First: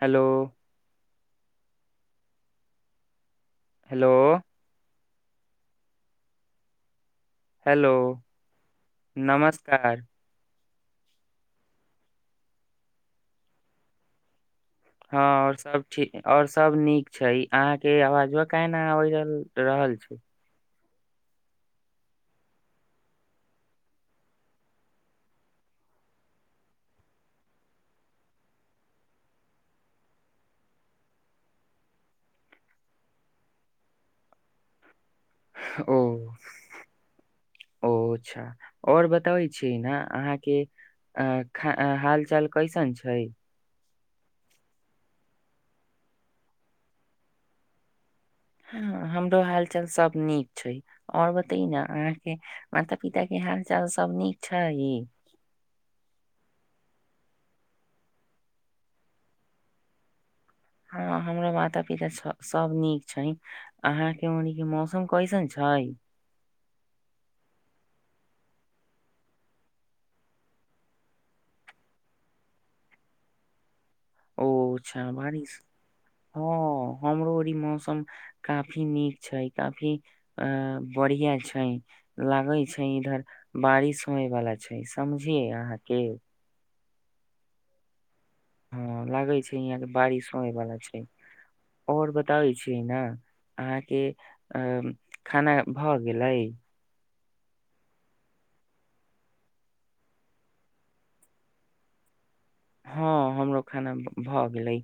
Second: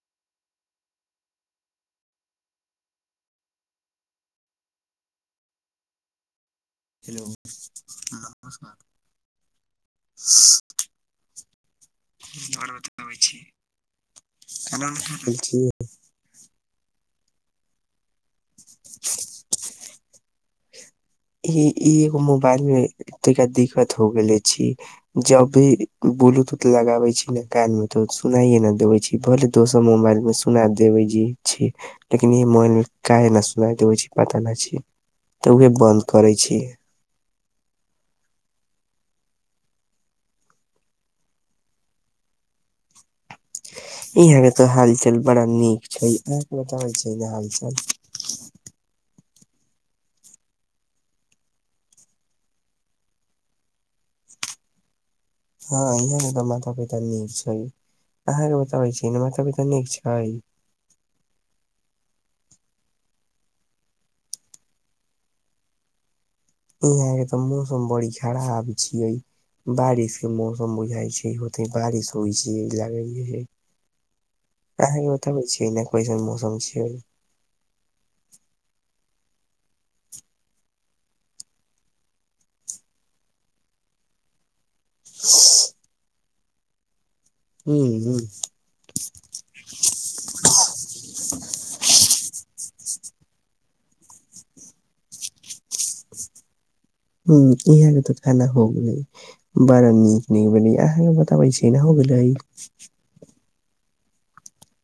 Hello. [unintelligible] Hello. [unintelligible] Hello hello [unintelligible] आओर नमस्कार। [unintelligible] [unintelligible] आर बताबै छी। खाना उना खा हँ लेल आओर छी सब ठीक आओर। [inaudible] सब नीक छै अहाँके आवाजवा काहे न अबे जाव [unintelligible] रहल छै। ई ई एगो मोबाइल मे एता [unintelligible] दिक्कत हो गेले छी जब भी ब्लूटूथ लगाबे छी ने कान मे तऽ सुनाई न देवे छी भले दोसर मोबाइल मे सुना देवे जी छी लेकिन ई मोबाइल मे काहे न सुनाई देवे छी पता नहि छि। [unintelligible] तऽ उहे ओ बन्द। [unintelligible] करै छीयै। [unintelligible] ओ अच्छा आओर बताबै छी ने अहाँके अ- ख हाल चाल कैसन छै। [unintelligible] इहे तऽ हालचाल बड़ा नीक छै एक [unintelligible] बता होइ छै ने हालचाल। हँ हमरो हाल चाल सब नीक छै आओर बते न अहाँ के माता पिता के हाल चाल सब नीक छै। [unintelligible] हँ इहाँ ने तऽ माता पिता नीक छै अहाँके बताबै छी माता पिता नीक छै। [unintelligible] हँ हमरा माता पिता सभ सभ नीक छै अहाँके ओनी के मौसम कैसन छै। [unintelligible] यहा के तऽ मौसम बड़ी खराब छियै बारिश के मौसम बुझाइ छै होते बारिश होइ छै लाग। [inaudible] ओछा बारिश कैसन हँ मौसम छै हमरो ई मौसम काफी नीक। [inaudible] छै काफी अ बढ़िया छै लागे छै इधर बारिश होयवाला। छै समझिय अहाँके। [unintelligible] हूं -हूं। [unintelligible] हँ लागे छै यहाँ के बारिश होय बाला छै आओर बताबै छीयै ने। [unintelligible] अहाँके अ खाना भऽ गेलै। [unintelligible] ह इहाँ के तऽ खाना हो गेलै बड़ा नीक भेलै [unintelligible] या अहाँके बताबै छैना हो गेले। हँ हमरो। [inaudible] खाना भऽ गेलै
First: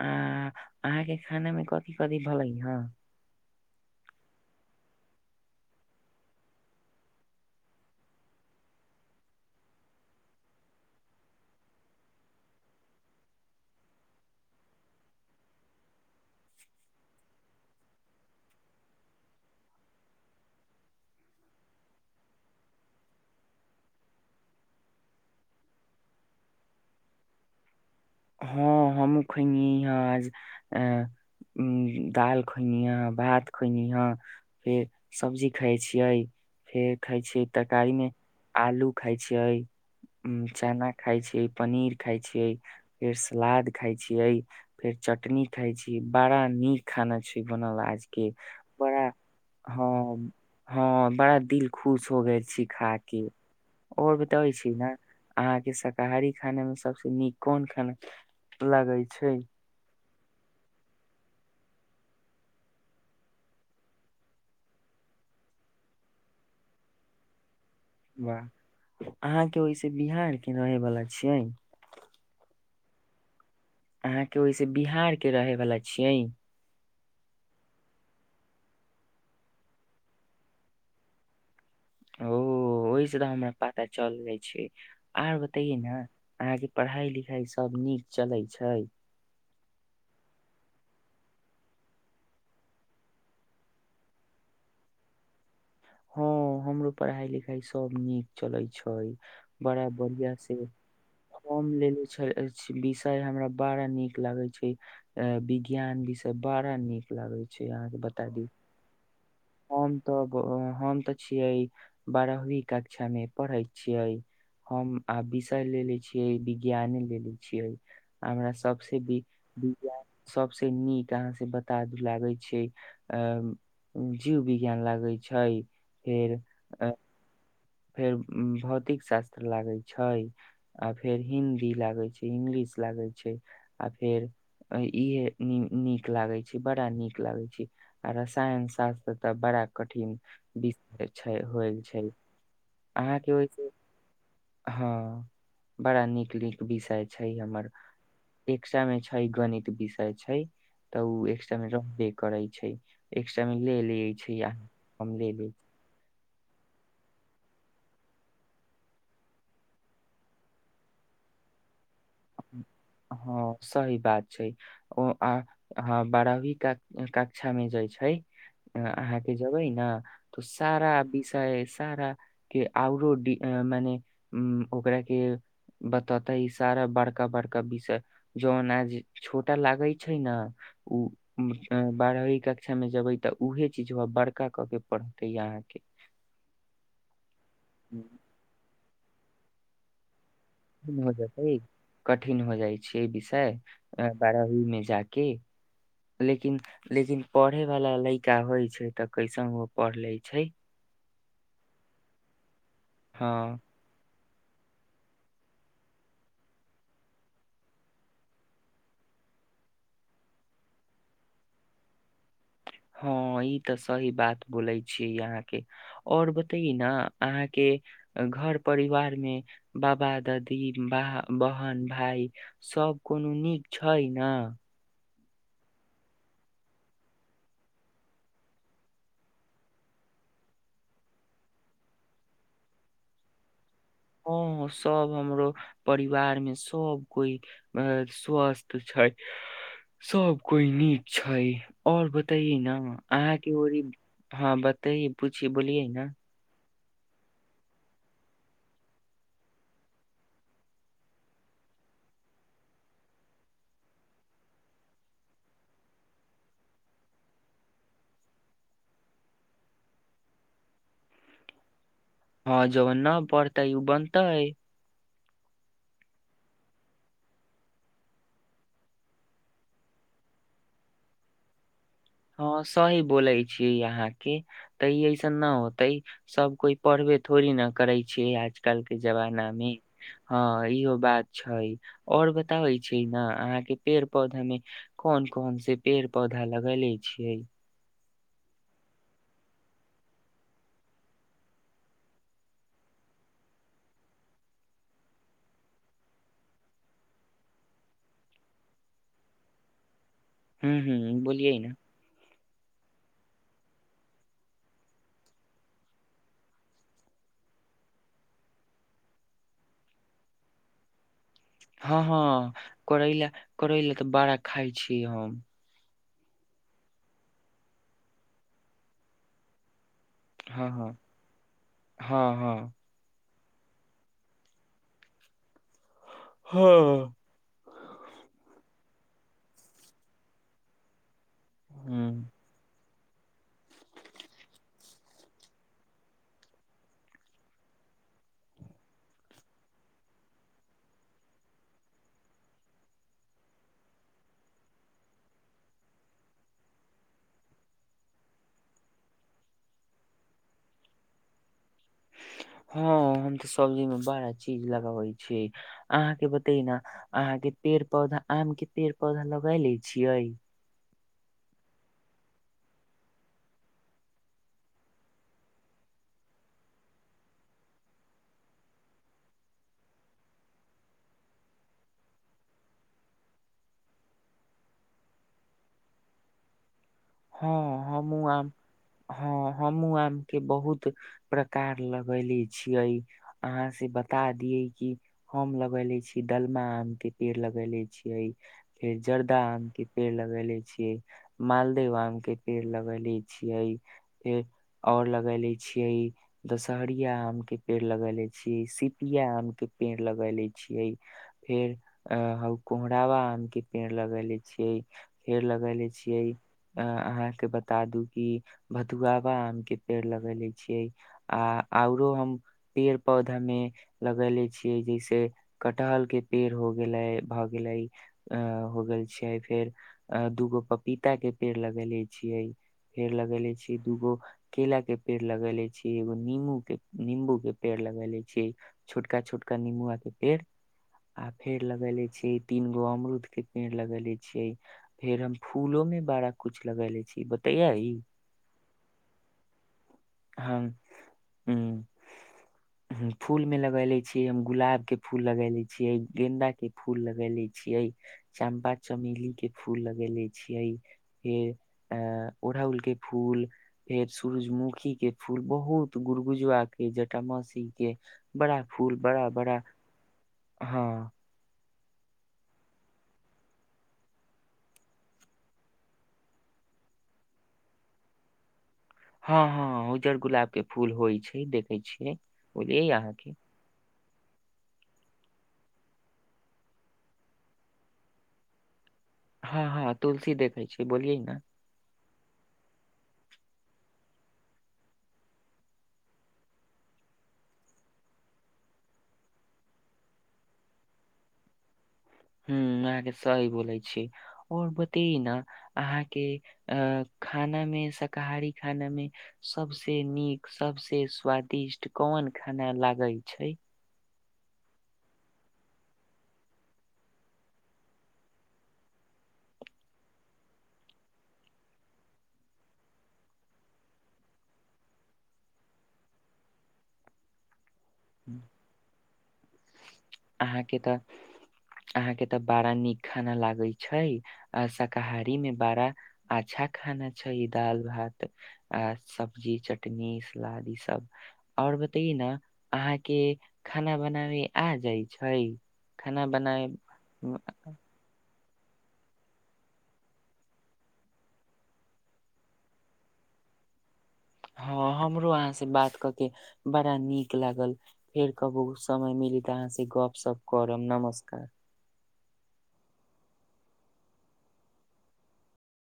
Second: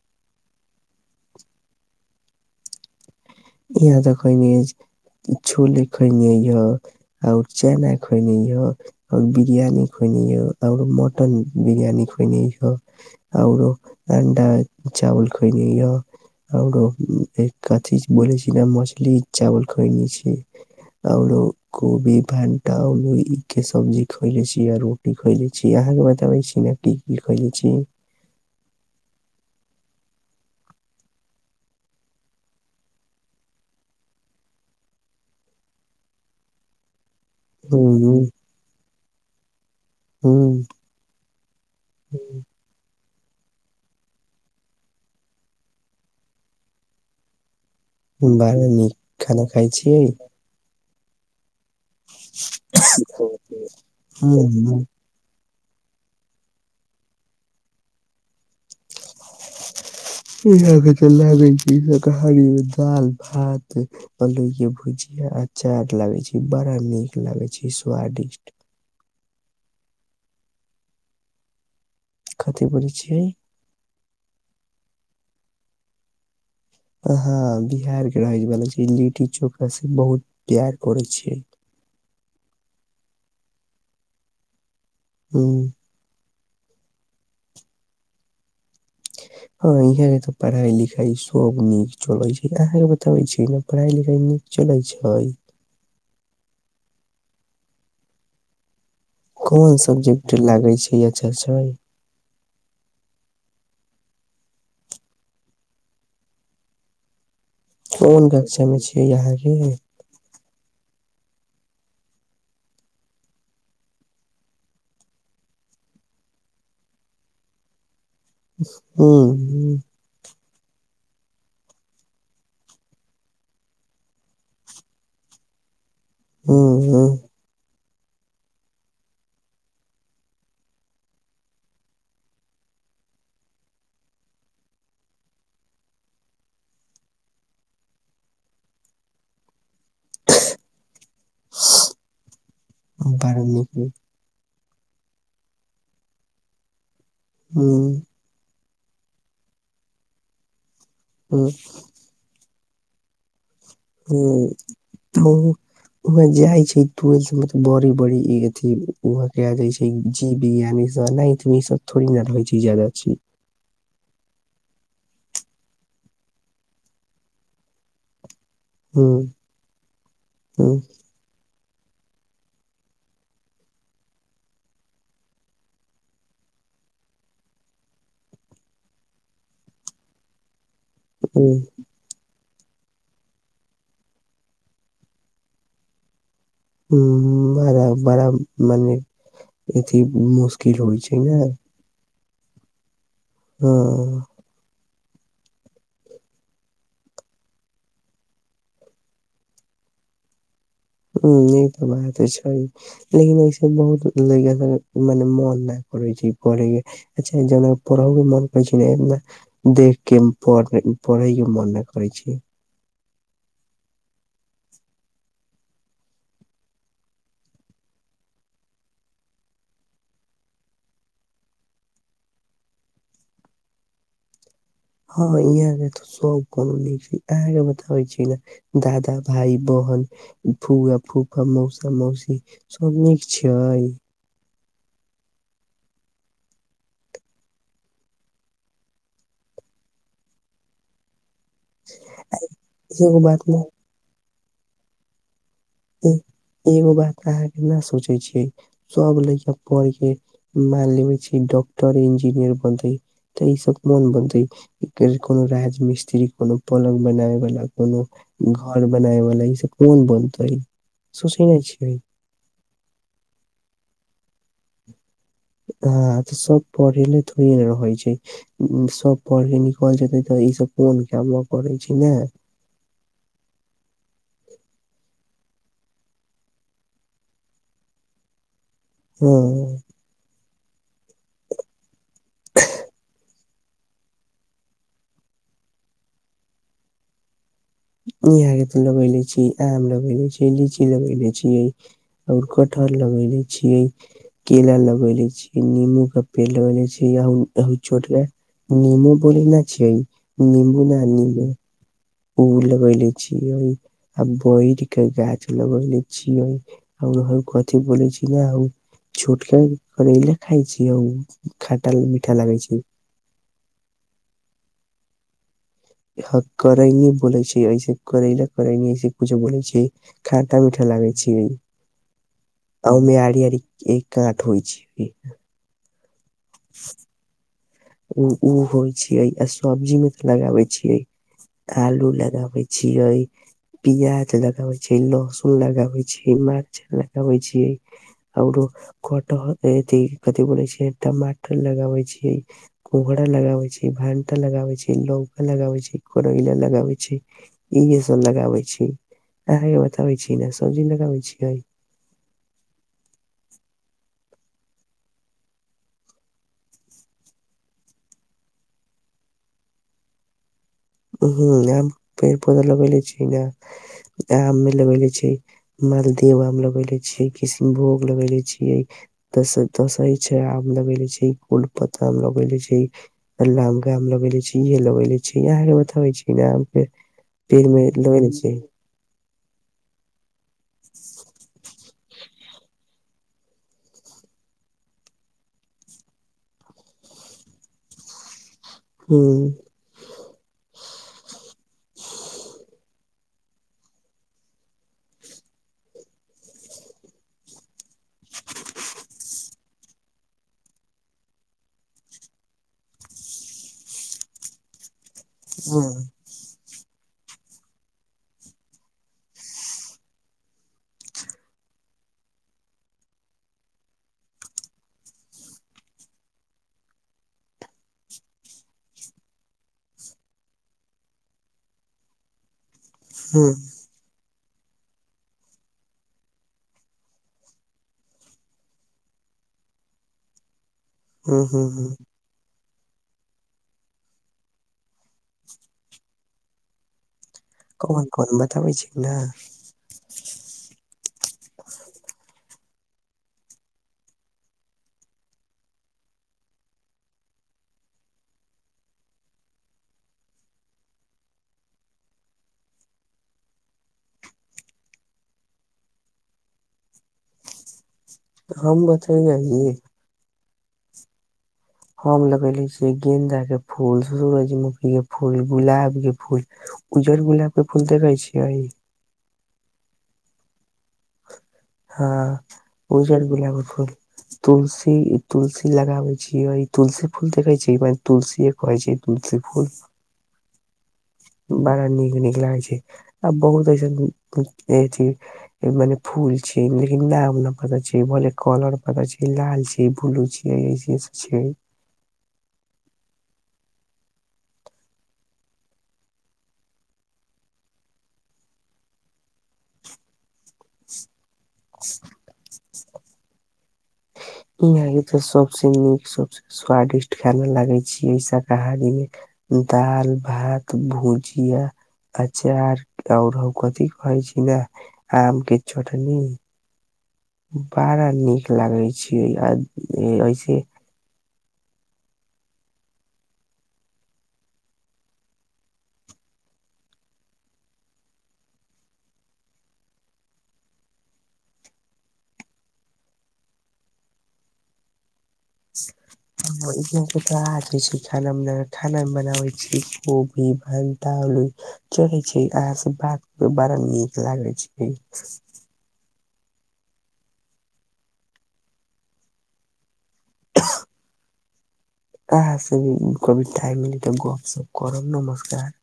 आ अहाँके खानामे कथि- कथि भलै हं। [unintelligible] यहाँ तऽ खइनी अइछ छोले खयनी आओर चना खइनी यह आओर बिरियानी खयनी यह आओर मटन बिरियानी खइनी औरो अंडा चावल खगनी य आओरो कथी। [unintelligible] ब छी ने मछली चावल खुइ ल छी आलो कोबी भणटाल ई के सब्जी खुएले छी आ रोटी खुइले छी अहाँके बताबै छी ने की की खुइले छी। [unintelligible] हमूह खगनी है आज आ उ दालि खगनी है, भात खइनी है, फेर सब्जी खाय, छियै फेर। [unintelligible] खाइ छै तरकारी मे उम्म आलू। [unintelligible] खाइ छियै। [unintelligible] उम्म चना खाय छियै, पनीर खाइ छियै, फेर सलाद। खाय छियै फेर चटनी खाय छी बड़ा नीक खाना छै। [unintelligible] बनल आज के निक बड़ा खाना खाय छिये हँ- हँ बड़ा दिल खुश हो गेल छी खा के [unintelligible] आओर बताबै छी उम्म ने। अहाँके शाकाहारी खानामे सभसँ नीक कोन खाना। [unintelligible] लगै छैय। [unintelligible] यह लागे छै शाकाहारी मे दाल भात आलु के भुजिया अचार लागे छैय बड़ा नीक लागे छैय। [unintelligible] स्वादिष्ट। [unintelligible] अहाँ के ओइसे बिहार के रहे वलाा छियै। [unintelligible] कथी बोलै छियै। [unintelligible] अहाँके ओहिसँ बिहारके रहैवला छियै। [unintelligible] हँ बिहारके रहवलाा छैय लिट्टी चोखाँ से बहुत प्यार करै छियै। [unintelligible] ओ -ओहि से तऽ हमरा पता चल जाइ छैय। [unintelligible] आउर उम्म बताइए न। [unintelligible] अहाँ के पढ़ाई लिखाई सब नीक चलैत छैय। [unintelligible] हँ यहाँ के तऽ पढ़ाई लिखाई सब नीक चलैत छैय अहाँके बताबै छी ने पढ़ाई लिखाई नीक चलैत छैय। [unintelligible] हँ हमरो पढ़ाई लिखाई सब नीक चले छैय। [unintelligible] कोन बड़ा बढ़िया सब्जेक्ट से लागे छै अच्छा छै फॉर्म लेले छल विषय हमरा। [unintelligible] बड़ा निक लागे छैय विज्ञान विषय बड़ा निक लागे छैय। [unintelligible] कोन कक्षा मे छियै यहाँ। [unintelligible] हम तऽ ब अ। [unintelligible] हम तऽ छियै बारहवी कक्षा मे पढ़ै छियै हम आ विषय लेे छियै विज्ञाने लेने छियै। [unintelligible] हमरा सबसे उम्म विज्ञान सब। [unintelligible] सबसे नीक अहाँ से बता दु लागे छैय अ। [unintelligible] जीव विज्ञान लागै छैय। [unintelligible] फेर अ। [unintelligible] उम्म फेर भौतिक शास्त्र लागैत, छैय आ फेर हिदी लागैत, छैय इंग्लिश लागैत, छैय आ फेर इहे नीक लागैत छैय बड़ा नीक लागैत छैय आ रसायन शास्त्र तऽ बड़ा कठिन विषय छैय होल छैय। [unintelligible] बाड़मी में। [unintelligible] हँ बड़ा नीक- नीक विषय। [unintelligible] छै हमर एक। उम्म [unintelligible] शिक्षा मे छैय गणित विषय छैय। [unintelligible] त ओ एक्ट्रा में रहबे करै छैय। [unintelligible] छैय एक। [unintelligible] ह [unintelligible] त ले वह जाइ छैय। तुर सब मतब बड़ी ब-ड़ी ई अथी वह जाय छै जीव विज्ञान इ सब नाइंथ में ई सब। [unintelligible] थोड़ी ना रहै छी, जादा छी। हँ सही बात छै ओ आ अहाँ बारहवी क कक्षा मे जाय छै। अ अहाँ उम्म। के जेबै ने तो सारा विषय सारा के आओरो मने [unintelligible] ओकरा के बतताई सारा बड़का। बड़का- बड़का विषय जौन आज छोटा लागै छै ने। [unintelligible] उम्म [unintelligible] ओ बारह होइ कक्षा। क्षा मे जेबै तऽ उहे चीज व बड़का कऽ के पढ़तै अहाँके। ह्म्म-ह्म्म। बारा बारा मने एथी मुस किल होय हो छै नै। जेतै कठिन हो जाय छै। के विषय ए बारहवी मे जा के लेकिन, लेकिन पढ़ेवाला लयका होय छै ते कैसनो पढ़ ले छै। ह्म्म ई तऽ बाते छै। हँ लेकिन ओय से बहुत लयका सब के मने मोन नै करै छै पढ़ैके, अच्छा जना पढ़ौ के मन करै छै ने एना देखके पढ़े पढ़ैके मन नै करै छै। हाँ ई तऽ सही बात बोलै छी अहाँके और बताई ना अहाँके घर-परिवार मे बाबा, दादी, भा, बहन, भाय सब कुनू नीक छै ने। हाँ इहाँ के तो सब कोनो नीक छी, अहाँ के बताबै छी ने दादा, भाई, बहन, फूआ, फूफा, मौसा, मौसी सब नीक छै। हाँ सब हमरो परिवार मे सब कोई अ स्वस्थ छै, सब कोई नीक छै। हय और बताई ना कोनो बात अहाँके ने ओरी हाँ बताई पु छी बोलियै ना। ए एगो बात अहाँ के ना सोचे छी, सब लयका पढ़ के मान लेबे छी डॉक्टर, इंजीनियर बनते तऽ ई सब कोन बनते कोनो राज मिस्त्री, कोनो पलंग बनावे वाला, कोनो घर बनाए वला ई सब कोन बनते। सोचे नै छी। हाँ जबन ना पढ़तै उ बनतै। हाँ तऽ सब पढ़ेले थोड़िये ने रहै छै, उम्म सब पढ़ के निकल जेते तऽ ई सब कोन कामा करै हाँ सही बोलै छी इहाँ के तऽ इ ऐसन ना होते, सब कोय पढ़बे थोड़ी ना करै छै आज काल के जमाना मे। हां हाँ इहो बात छै। और बताबै छी ना अहाँ के पेड़-पौधा में कौन-कौन से पेड़-पौधा लगैले छिये। इहाँ के ते लगेले छी, आम लगेले छी, लीची लगेेले छीये और कठहर लगले छीये, केला लगेले छीये, निमू का पेड़ लगेले छीये, [unintelligible] और छोटका निम्मू बोलै ना छीये। हूँ नींबू ना हूँ नींबू। बोलियै न उ लगैले छीये आ बैर के गाछ लगैले छीये आ उ हऊ कथी बोैलै छी ने हऊ छोटका करेला खाय छीये उ खट्टा हँ मीठा -हँ लागे छै करैला। [unintelligible] करै लए तऽ बड़ा खाइ छी हम। [unintelligible] ह करैनी बोलै छै ऐसे करै ल करे ऐसे कुछो बोलै छै। [unintelligible] खाटा हँ मीठा हँ लागै छी हँ हँ आ म आ। [unintelligible] एक एक कांट होय छै। हां। ओ होइ छैियै आ सब्जी मे तऽ लगाबै छियै आलू हूँ लगाबै छियै, प्याज लगाबै छियै, लहसुन लगाबै छियै, मर्च लगाबै छियै, आओरो कटहर अथि कथि बोलै छै टमाटर लगाबै छियै,। कोहरा लगाबे छैय, भानटा लगाबे छैय, लौका लगाबे छैय करैला लगाबे छैय, इहे सब लगाबे छैय अहाँ के बताबे छी ने सब्जी लगाबे छीयै। [unintelligible] हँ हम तऽ सब्जी मे बड़ा चीज लगाबै छियै अहाँके बते न अहाँके पेड़ पौधा आम के पेड़ पौधा लगााय ले छियै। [unintelligible] हूँ हम पेड़ पौधा लगेे छीये ने आम मे लगेने छीये मालदव आम लगेने, छीये किसनभोग लगेले छीये, दसई छैय आम लगेने छीये, कोलपत आम लगेने छैये लंगा आम लगेने छीये के लगे इहे लगे यह। [unintelligible] बतावे छी न। [unintelligible] हँ पेरमे लऽ लगेले हमहुँ आम छीयै। [unintelligible] हँ हमूँ आम के बहुत प्रकार लगैले छियै अहाँ से बता दिय कि हम लगैले छीयै डलमा आम के पेड़ लगैले छियै। [unintelligible] फेर हूं जर्दा आम के पेड़ लग। [unintelligible] भेलेई छिय माल। [unintelligible] देव आम के पेड़ लगेले छियै फेर ओर लगले छियै दशहरिया आम के पेड़ लगेले छियै, सिपिया आम के पेड़ लगले छियै, फेर कोहरावा आम के पेड़ लगेले छियै। [unintelligible] पेड़ हूं लगेले छियै। [unintelligible] अहाँके बता दू कि भदुआबा आम के पेड़ लगेले छियै आ औरो हम पेड़ पौधा मे लगेले छियै जैसे कटहल के पेड़, हो गेलै भऽ गेले हो गेल छै फेर दूगो पपीता के। पेड़ लगेले छियै। [unintelligible] फेर हूं लगेेले छीये दूगो। [unintelligible] केला के पेड़ लगेेले छीये, एगो निम्बू के निम्बू के पेड़, लगेले छीये छोटका -छोटका नींबूआ के पेड। [unintelligible] आ हूं फेर हूं लगेले छीये। [unintelligible] तीन गो अमरुद के पेड़ लगेेले छीये फेर हम फूलो में बारा। [unintelligible] कुछ लगेले छीये। [unintelligible] कोन -कोन बताबै छैय नई। [unintelligible] हम उ फूल मे लगेने लछियै हम गुलाब के फूल लगै [unintelligible] ले छियै गेन्दा के फूल लगै ले छियै, चम्पा चमेली, के फूल लग ले छियै फेर ओड़हुल के फूल, फेर सूरजमुखी। [unintelligible] के फूल बहुत गुड़ गुजवा के जटा मसी के। बड़ा हम फूल बड़ा बतईआई बड़ा ई। [unintelligible] हँ। [unintelligible] हम लगेले छियै गेंन्दा के फूल, सूरजमुखी के फूल, गुलाब के फूल, उज्जर गुलाब, के फूल, देखे छियै हँ- हँ उज्जर गुलाब के फूल होइ छैय। [unintelligible] हँ [unintelligible] उज्जर गुलाब फुल। तुलसी -तुलसी लगााबइ छीयै तुलसी फूल देखै छीयै ओइमे तुलसीए फरई छैय। हँ -हँ तुलसी देखे छीयै। [unintelligible] बड़ा नीक -नीक लाग छैय आ बहुत। [unintelligible] जैसे में अ ऐथी मने फूल छैय लेकिन नाम नहि पता छैय भले कलर पता छैय लाल छैय ब्लू छसे छैय। [unintelligible] ह्म अहाँके सही बोलै छी आओर बते ने अहाँके अ खाना मे शाकाहारी खानामे सभस नीक सभस स्वादिष्ट कोन खाना लागै छैय। [unintelligible] यहाँ के तऽ सबसे नीक सबस स्वादिष्ट खाना लागै छी एहि शाकाहारी मे दाल भात, भुजिया, अचार, आऔर कथी कहै छी ने आम के चटनी,। ह। [unintelligible] बड़ा नीक लागे छैय आ। [unintelligible] अहाँ के तऽ। [unintelligible] अहाँके तऽ बड़ा नीक खाना लागै छै आ शाकाहारी मे बड़ा अच्छा खाना छै दालि भात, आ सब्जी, चटनी सलाद ई, सब आओर बतयए ने अहाँके खाना बनाबे। आ जाइ। [unintelligible] खाना ह इ क बनाबे तऽ छै खाना। [unintelligible] खाना मे बनावे छी कोबी आलू चढ़े छै आहाँ से बात बड़ा नीक। [unintelligible] लागै छै। हँ हमरो [unintelligible] अहाँ से बात कऽ के बड़ा नीक लागल फेर कहबू समय मिली तऽ अहाँ से गप सप करब नमस्कार। [unintelligible] आ से कबी इ मिल तऽ गप सप करब नमस्कार। [unintelligible]